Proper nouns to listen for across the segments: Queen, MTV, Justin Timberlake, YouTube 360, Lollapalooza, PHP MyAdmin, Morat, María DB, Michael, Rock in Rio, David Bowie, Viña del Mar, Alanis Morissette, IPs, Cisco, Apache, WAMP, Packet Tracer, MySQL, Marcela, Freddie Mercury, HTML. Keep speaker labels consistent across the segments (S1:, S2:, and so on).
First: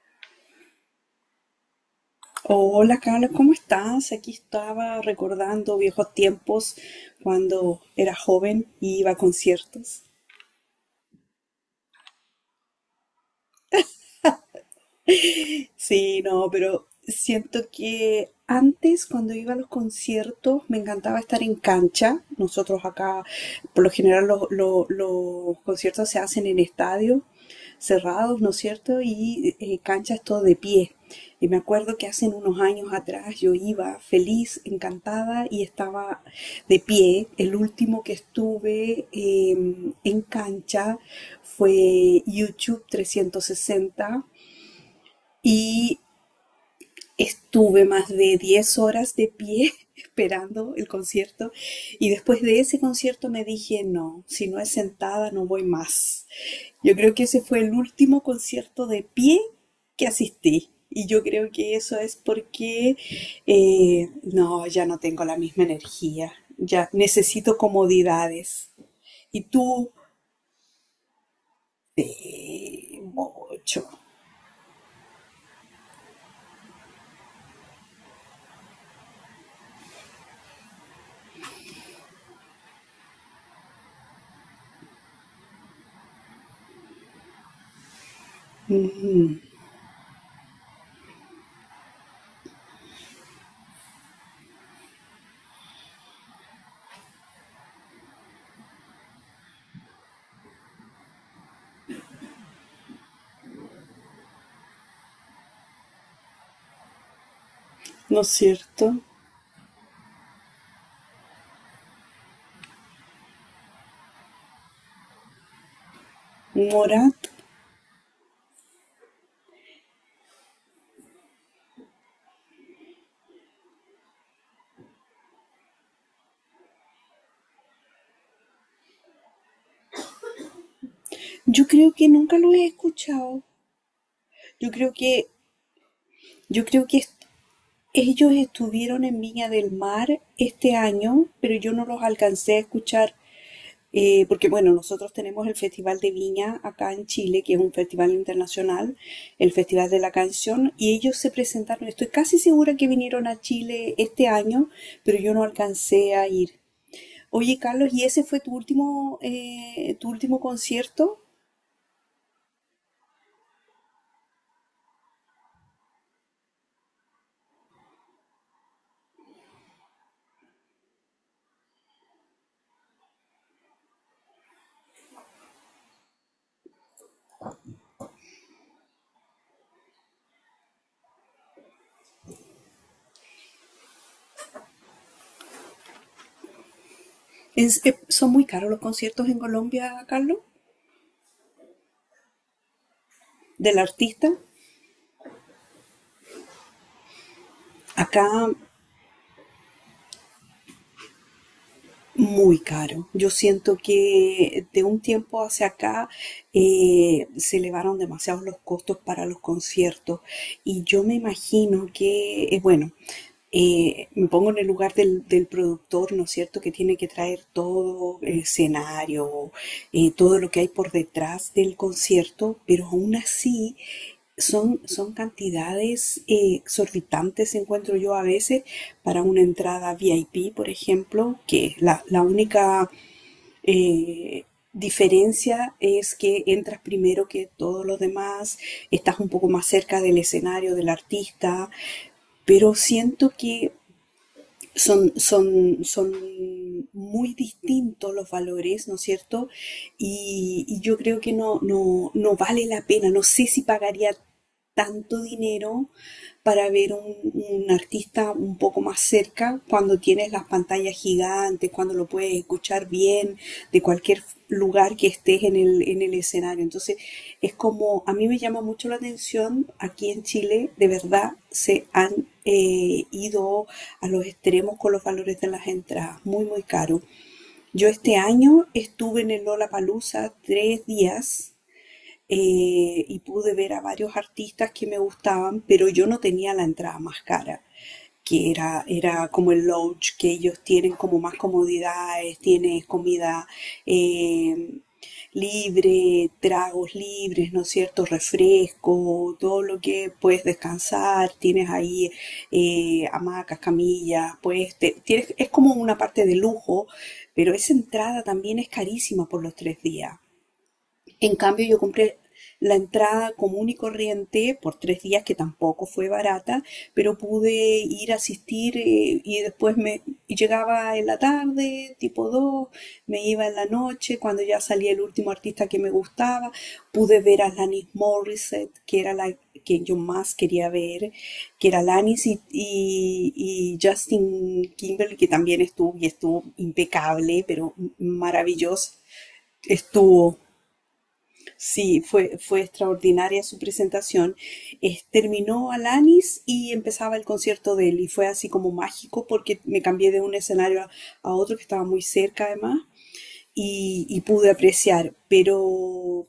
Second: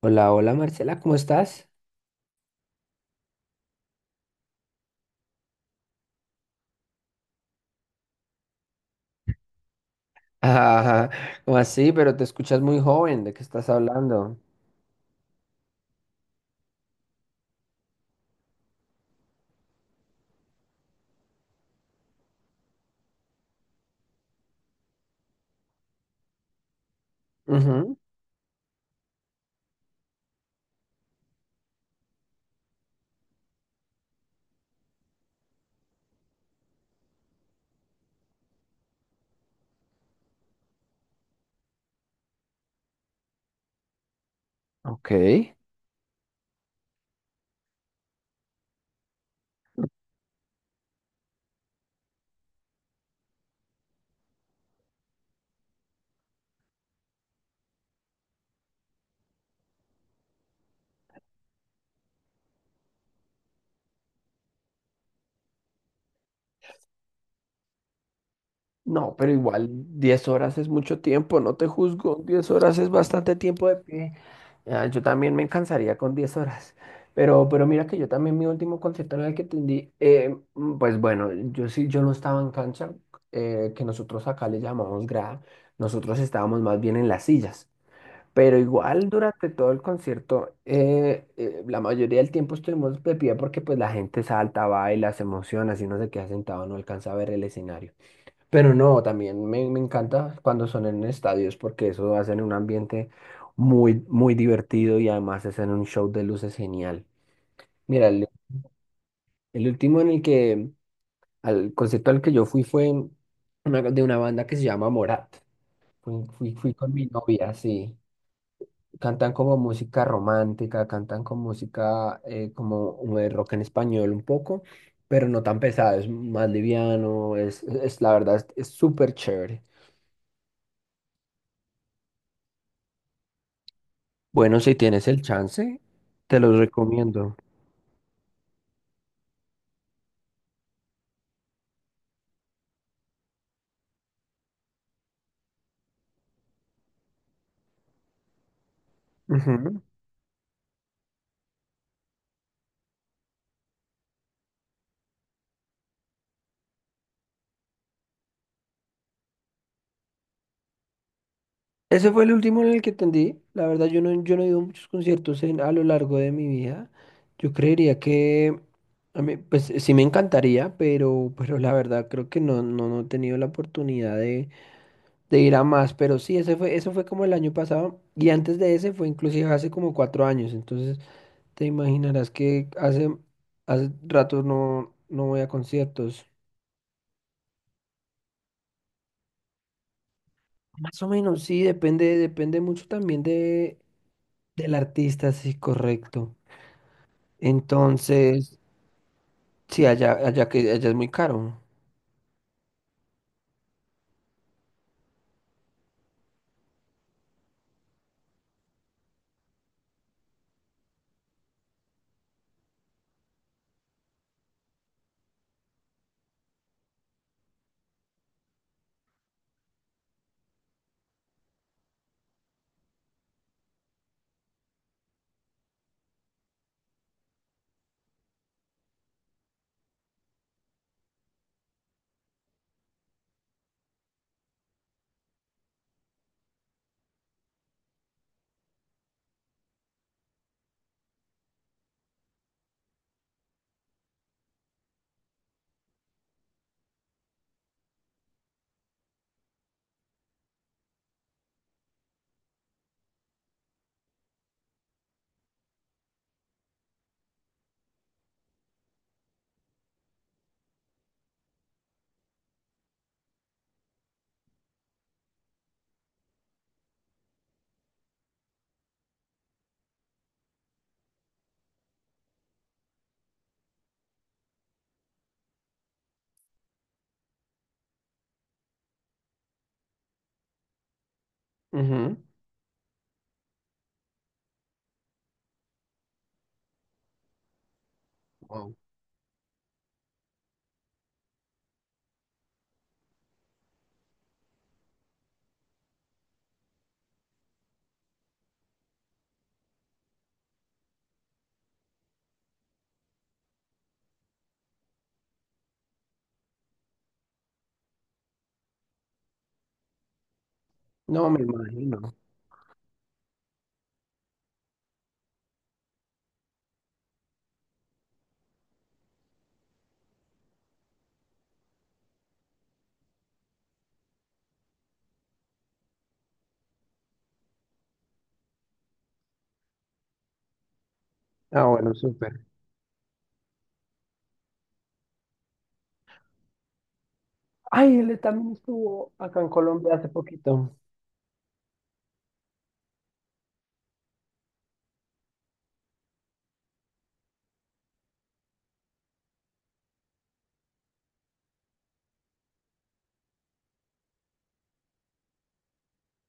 S1: Hola, hola Marcela, ¿cómo estás?
S2: Hola Carlos, ¿cómo estás? Aquí estaba recordando viejos tiempos cuando era joven y iba a conciertos.
S1: Ajá, ¿cómo así? Pero te escuchas muy joven, ¿de qué estás hablando?
S2: Sí, no, pero siento que antes, cuando iba a los conciertos, me encantaba estar en cancha. Nosotros acá, por lo general, los conciertos se hacen en estadios
S1: Ujú.
S2: cerrados, ¿no es cierto? Y cancha es todo de pie. Y me acuerdo que hace unos años atrás yo iba feliz, encantada, y estaba de pie. El último que estuve en cancha fue YouTube 360.
S1: Ok.
S2: Y Estuve más de 10 horas de pie esperando el concierto y después de ese concierto me dije, no, si no es sentada no voy más. Yo creo que ese fue el último concierto de pie que asistí, y yo creo que eso es porque no, ya no tengo la misma energía, ya necesito comodidades.
S1: No, pero
S2: Y
S1: igual
S2: tú,
S1: 10 horas es mucho tiempo, no te juzgo, 10 horas es
S2: eh,
S1: bastante tiempo de
S2: mucho,
S1: pie. Ah, yo también me cansaría con 10 horas, pero mira que yo también mi último concierto en el que tendí, pues bueno, yo sí, yo no estaba en cancha, que nosotros acá le llamamos grada, nosotros estábamos más bien en las sillas. Pero igual durante todo el concierto, la mayoría del tiempo estuvimos de pie porque pues la gente salta, baila, se emociona, si uno se queda sentado no alcanza a ver el escenario. Pero no, también me encanta cuando son en estadios porque eso hacen un ambiente muy, muy divertido y además hacen un show de luces genial. Mira,
S2: ¿no es cierto?
S1: el último en el que, al concierto al que yo fui fue de una banda que se llama Morat. Fui con mi
S2: Morat,
S1: novia, sí. Cantan como música romántica, cantan con música como un rock en español un poco, pero no tan pesado, es más liviano, es la verdad, es súper chévere.
S2: yo creo que nunca lo he escuchado.
S1: Bueno,
S2: Yo
S1: si
S2: creo
S1: tienes el
S2: que,
S1: chance, te los
S2: yo creo que est-
S1: recomiendo.
S2: ellos estuvieron en Viña del Mar este año, pero yo no los alcancé a escuchar, porque bueno, nosotros tenemos el Festival de Viña acá en Chile, que es un festival internacional, el
S1: Ujú.
S2: Festival de la Canción, y ellos se presentaron, estoy casi segura que vinieron a Chile este año, pero yo no alcancé a ir. Oye, Carlos, ¿y ese fue tu último concierto?
S1: Ese fue el último en el que atendí. La verdad, yo no he ido a muchos conciertos en, a lo largo de mi vida. Yo creería que, a mí, pues sí me encantaría, pero la verdad creo que no he tenido la oportunidad de ir a más, pero sí, eso fue como el año pasado y antes de ese fue inclusive hace como 4 años, entonces te imaginarás que hace, hace rato no voy a conciertos.
S2: ¿Son muy caros los conciertos en Colombia, Carlos?
S1: Más o menos, sí, depende, depende mucho también de,
S2: ¿Del artista?
S1: del artista, sí, correcto.
S2: Acá
S1: Entonces, sí, allá que allá es muy caro.
S2: muy caro. Yo siento que de un tiempo hacia acá se elevaron demasiados los costos para los conciertos, y yo me imagino que, bueno, me pongo en el lugar del productor, ¿no es cierto? Que tiene que traer todo el escenario, todo lo que hay por detrás del concierto, pero aún así son cantidades exorbitantes, encuentro yo a veces, para una entrada VIP, por ejemplo, que la única eh, diferencia es que entras primero que todos los demás, estás un poco más cerca del escenario, del artista, pero siento que son muy distintos los valores, ¿no es cierto? Y yo creo que no vale la pena, no sé si pagaría tanto dinero para ver un artista un poco más cerca cuando tienes las pantallas gigantes, cuando lo puedes escuchar bien de cualquier lugar que estés en en el escenario. Entonces, es como, a mí me llama mucho la atención, aquí en Chile de verdad se han ido a los extremos con los valores de las entradas, muy, muy caro. Yo este año estuve en el Lollapalooza 3 días,
S1: Ujú.
S2: y pude ver a varios artistas que me gustaban, pero yo no tenía la entrada más cara, que
S1: Wow.
S2: era como el lounge, que ellos tienen como más comodidades, tienes comida, eh, libre, tragos libres, ¿no es cierto? Refresco, todo lo que puedes descansar, tienes ahí hamacas, camillas, pues tienes, es como una parte de lujo, pero esa entrada también es carísima por los 3 días.
S1: No,
S2: En
S1: me
S2: cambio, yo
S1: imagino.
S2: compré la entrada común y corriente por 3 días, que tampoco fue barata, pero pude ir a asistir, y después me y llegaba en la tarde, tipo 2, me iba en la noche, cuando ya salía el último artista que me gustaba. Pude ver a Alanis Morissette, que era la que yo más quería ver,
S1: Ah,
S2: que era
S1: bueno,
S2: Alanis
S1: súper.
S2: y, y Justin Timberlake, que también estuvo y estuvo impecable, pero
S1: Ay, él también
S2: maravilloso
S1: estuvo acá en Colombia hace
S2: estuvo.
S1: poquito.
S2: Sí, fue, fue extraordinaria su presentación. Terminó Alanis y empezaba el concierto de él, y fue así como mágico porque me cambié de un escenario a otro que estaba muy cerca además, y pude apreciar,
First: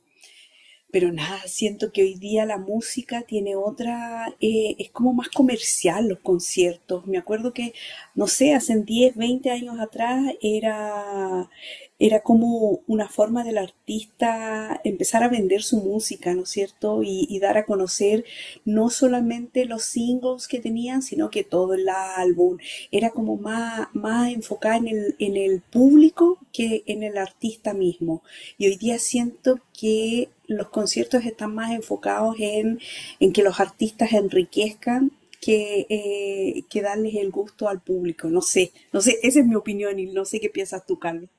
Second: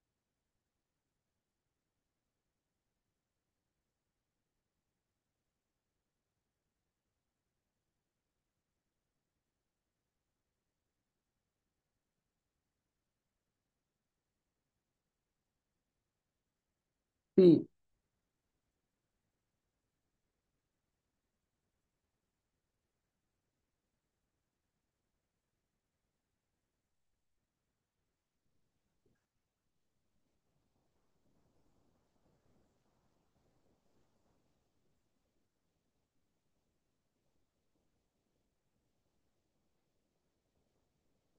S2: pero nada, siento que hoy día la música tiene otra, es como más comercial los conciertos. Me acuerdo que, no sé, hace 10 20 años atrás era, era como una forma del artista empezar a vender su música, ¿no es cierto? Y dar
S1: Sí.
S2: a conocer no solamente los singles que tenían, sino que todo el álbum. Era como más, más enfocada en en el público que en el artista mismo. Y hoy día siento que los conciertos están más enfocados en que los artistas enriquezcan que darles el gusto al público. No sé, no sé, esa es mi opinión y no sé qué piensas tú, Carlos.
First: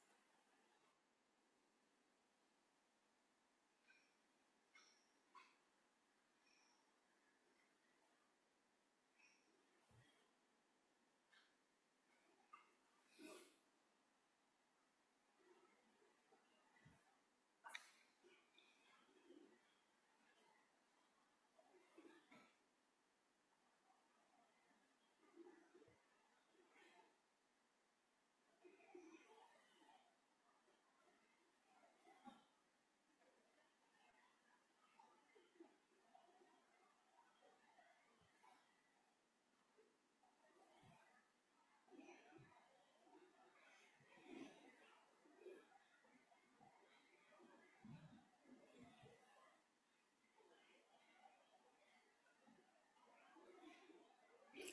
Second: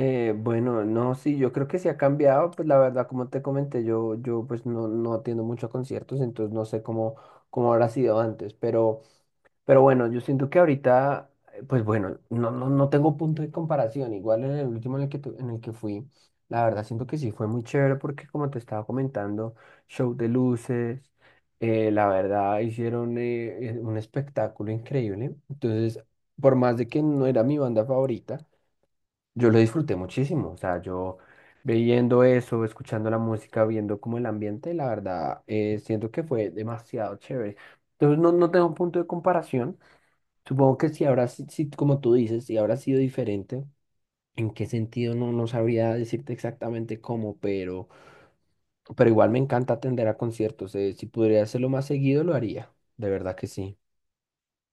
S1: Bueno, no, sí, yo creo que sí ha cambiado, pues la verdad, como te comenté, yo pues no, no atiendo mucho a conciertos, entonces no sé cómo, cómo habrá sido antes, pero bueno, yo siento que ahorita, pues bueno, no tengo punto de comparación, igual en el último en el que, en el que fui, la verdad siento que sí fue muy chévere porque como te estaba comentando, show de luces, la verdad hicieron un espectáculo increíble, entonces por más de que no era mi banda favorita, yo lo disfruté muchísimo, o sea, yo viendo eso, escuchando la música, viendo como el ambiente, la verdad, siento que fue demasiado chévere. Entonces no, no tengo un punto de comparación. Supongo que si habrá, si, como tú dices, si habrá sido diferente, en qué sentido no, no sabría decirte exactamente cómo, pero igual me encanta atender a conciertos. Si pudiera hacerlo más seguido, lo haría. De verdad que sí.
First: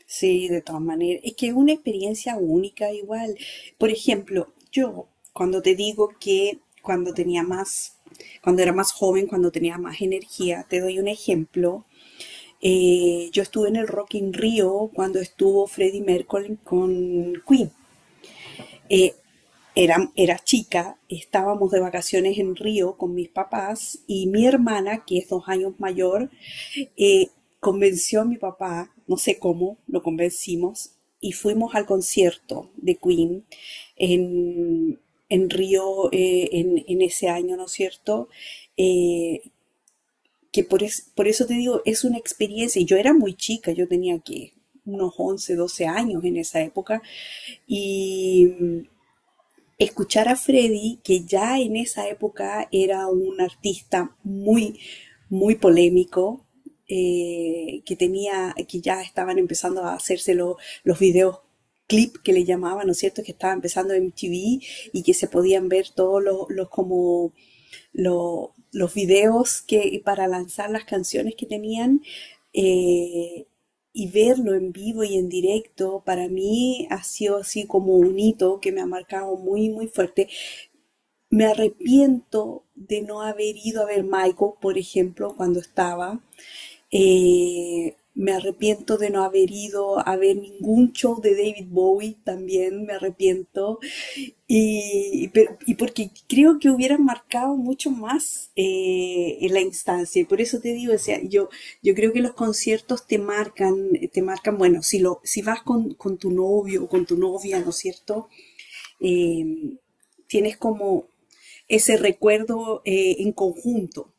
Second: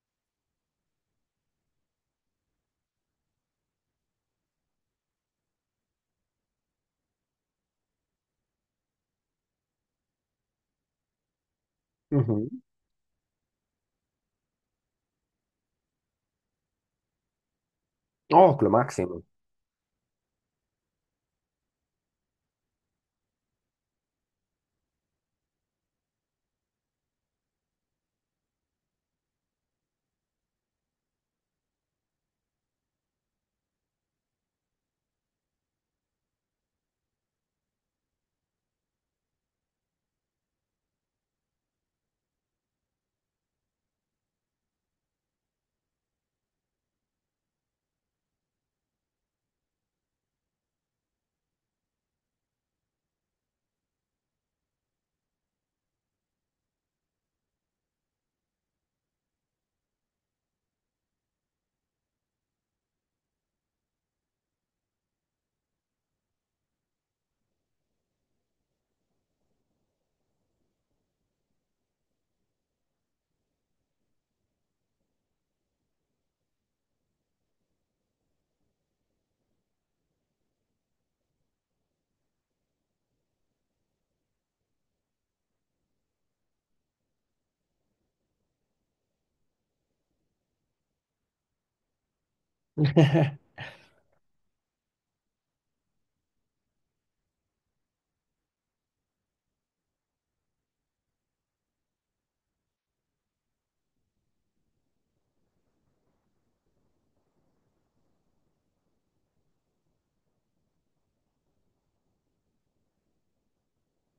S2: Sí, de todas maneras. Es que es una experiencia única igual. Por ejemplo, yo cuando te digo que cuando tenía más, cuando era más joven, cuando tenía más energía, te doy un ejemplo.
S1: Ujú.
S2: Yo estuve en el Rock in Rio cuando estuvo Freddie Mercury con Queen.
S1: Oh, lo
S2: Eh,
S1: máximo.
S2: Era, era chica, estábamos de vacaciones en Río con mis papás y mi hermana, que es 2 años mayor. eh, Convenció a mi papá, no sé cómo, lo convencimos y fuimos al concierto de Queen en, en Río, en ese año, ¿no es cierto? Eh, por eso te digo, es una experiencia. Y yo era muy chica, yo tenía que unos 11 12 años en esa época, y escuchar a Freddy, que ya en esa época era un artista muy, muy polémico, que tenía, que ya estaban empezando a hacerse los videos clip que le llamaban, ¿no es cierto? Que estaba empezando en MTV, y que se podían ver todos los como los videos que para lanzar las canciones que tenían, eh, y verlo en vivo y en directo, para mí ha sido así como un hito que me ha marcado muy muy fuerte. Me arrepiento de no haber ido a ver Michael, por ejemplo, cuando estaba. Me arrepiento de no haber ido a ver ningún show de David Bowie, también me arrepiento. Y, y porque creo que hubieran marcado mucho más, en la instancia. Y por eso te digo, o sea, yo creo que los conciertos te marcan, bueno, si, lo, si vas con tu novio o con tu novia, ¿no es cierto? Eh, Tienes como ese recuerdo, en conjunto.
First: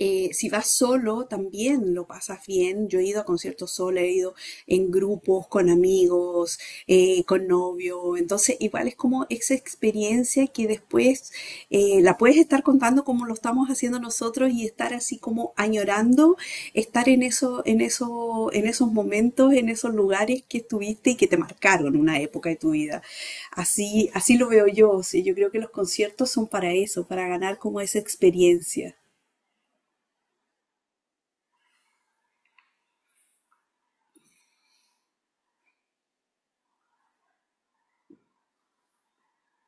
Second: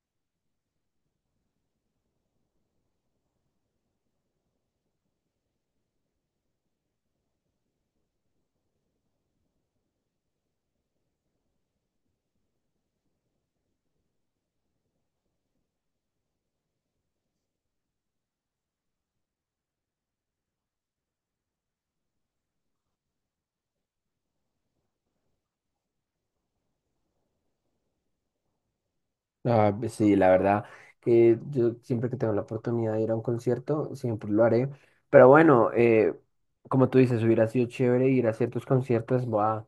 S2: Si vas solo, también lo pasas bien. Yo he ido a conciertos solo, he ido en grupos, con amigos, con novio. Entonces, igual es como esa experiencia que después la puedes estar contando como lo estamos haciendo nosotros y estar así como añorando, estar en eso, en eso, en esos momentos, en esos lugares que estuviste y que te marcaron una época de tu vida. Así, así lo veo yo. O sea, yo creo que los conciertos son para eso, para ganar como esa experiencia.
S1: Ah, pues sí, la verdad que yo siempre que tengo la oportunidad de ir a un concierto, siempre lo haré. Pero bueno, como tú dices, hubiera sido chévere ir a ciertos conciertos.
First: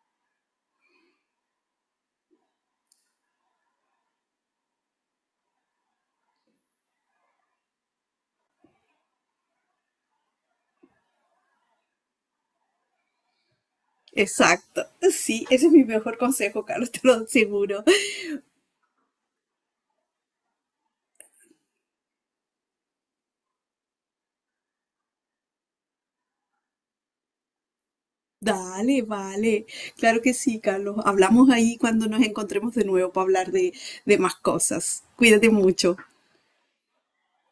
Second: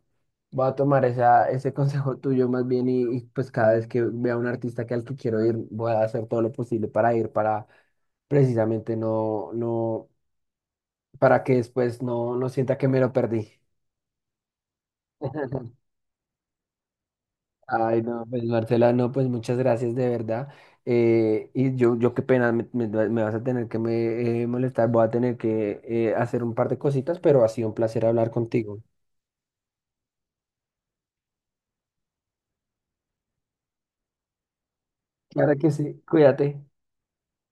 S1: Voy a tomar esa, ese consejo tuyo más bien y, pues cada vez que vea un artista que al que quiero ir, voy a hacer todo lo posible para ir, para precisamente para que después no sienta que me lo perdí.
S2: Exacto, sí, ese es mi mejor consejo, Carlos, te lo aseguro.
S1: Ay, no, pues Marcela, no, pues muchas gracias de verdad. Yo qué pena, me- me vas a tener que me, molestar, voy a tener que hacer un par de cositas, pero ha sido un placer hablar contigo.
S2: Dale, vale, claro que sí, Carlos. Hablamos ahí cuando nos encontremos de nuevo para hablar de más cosas. Cuídate
S1: Claro que
S2: mucho.
S1: sí, cuídate.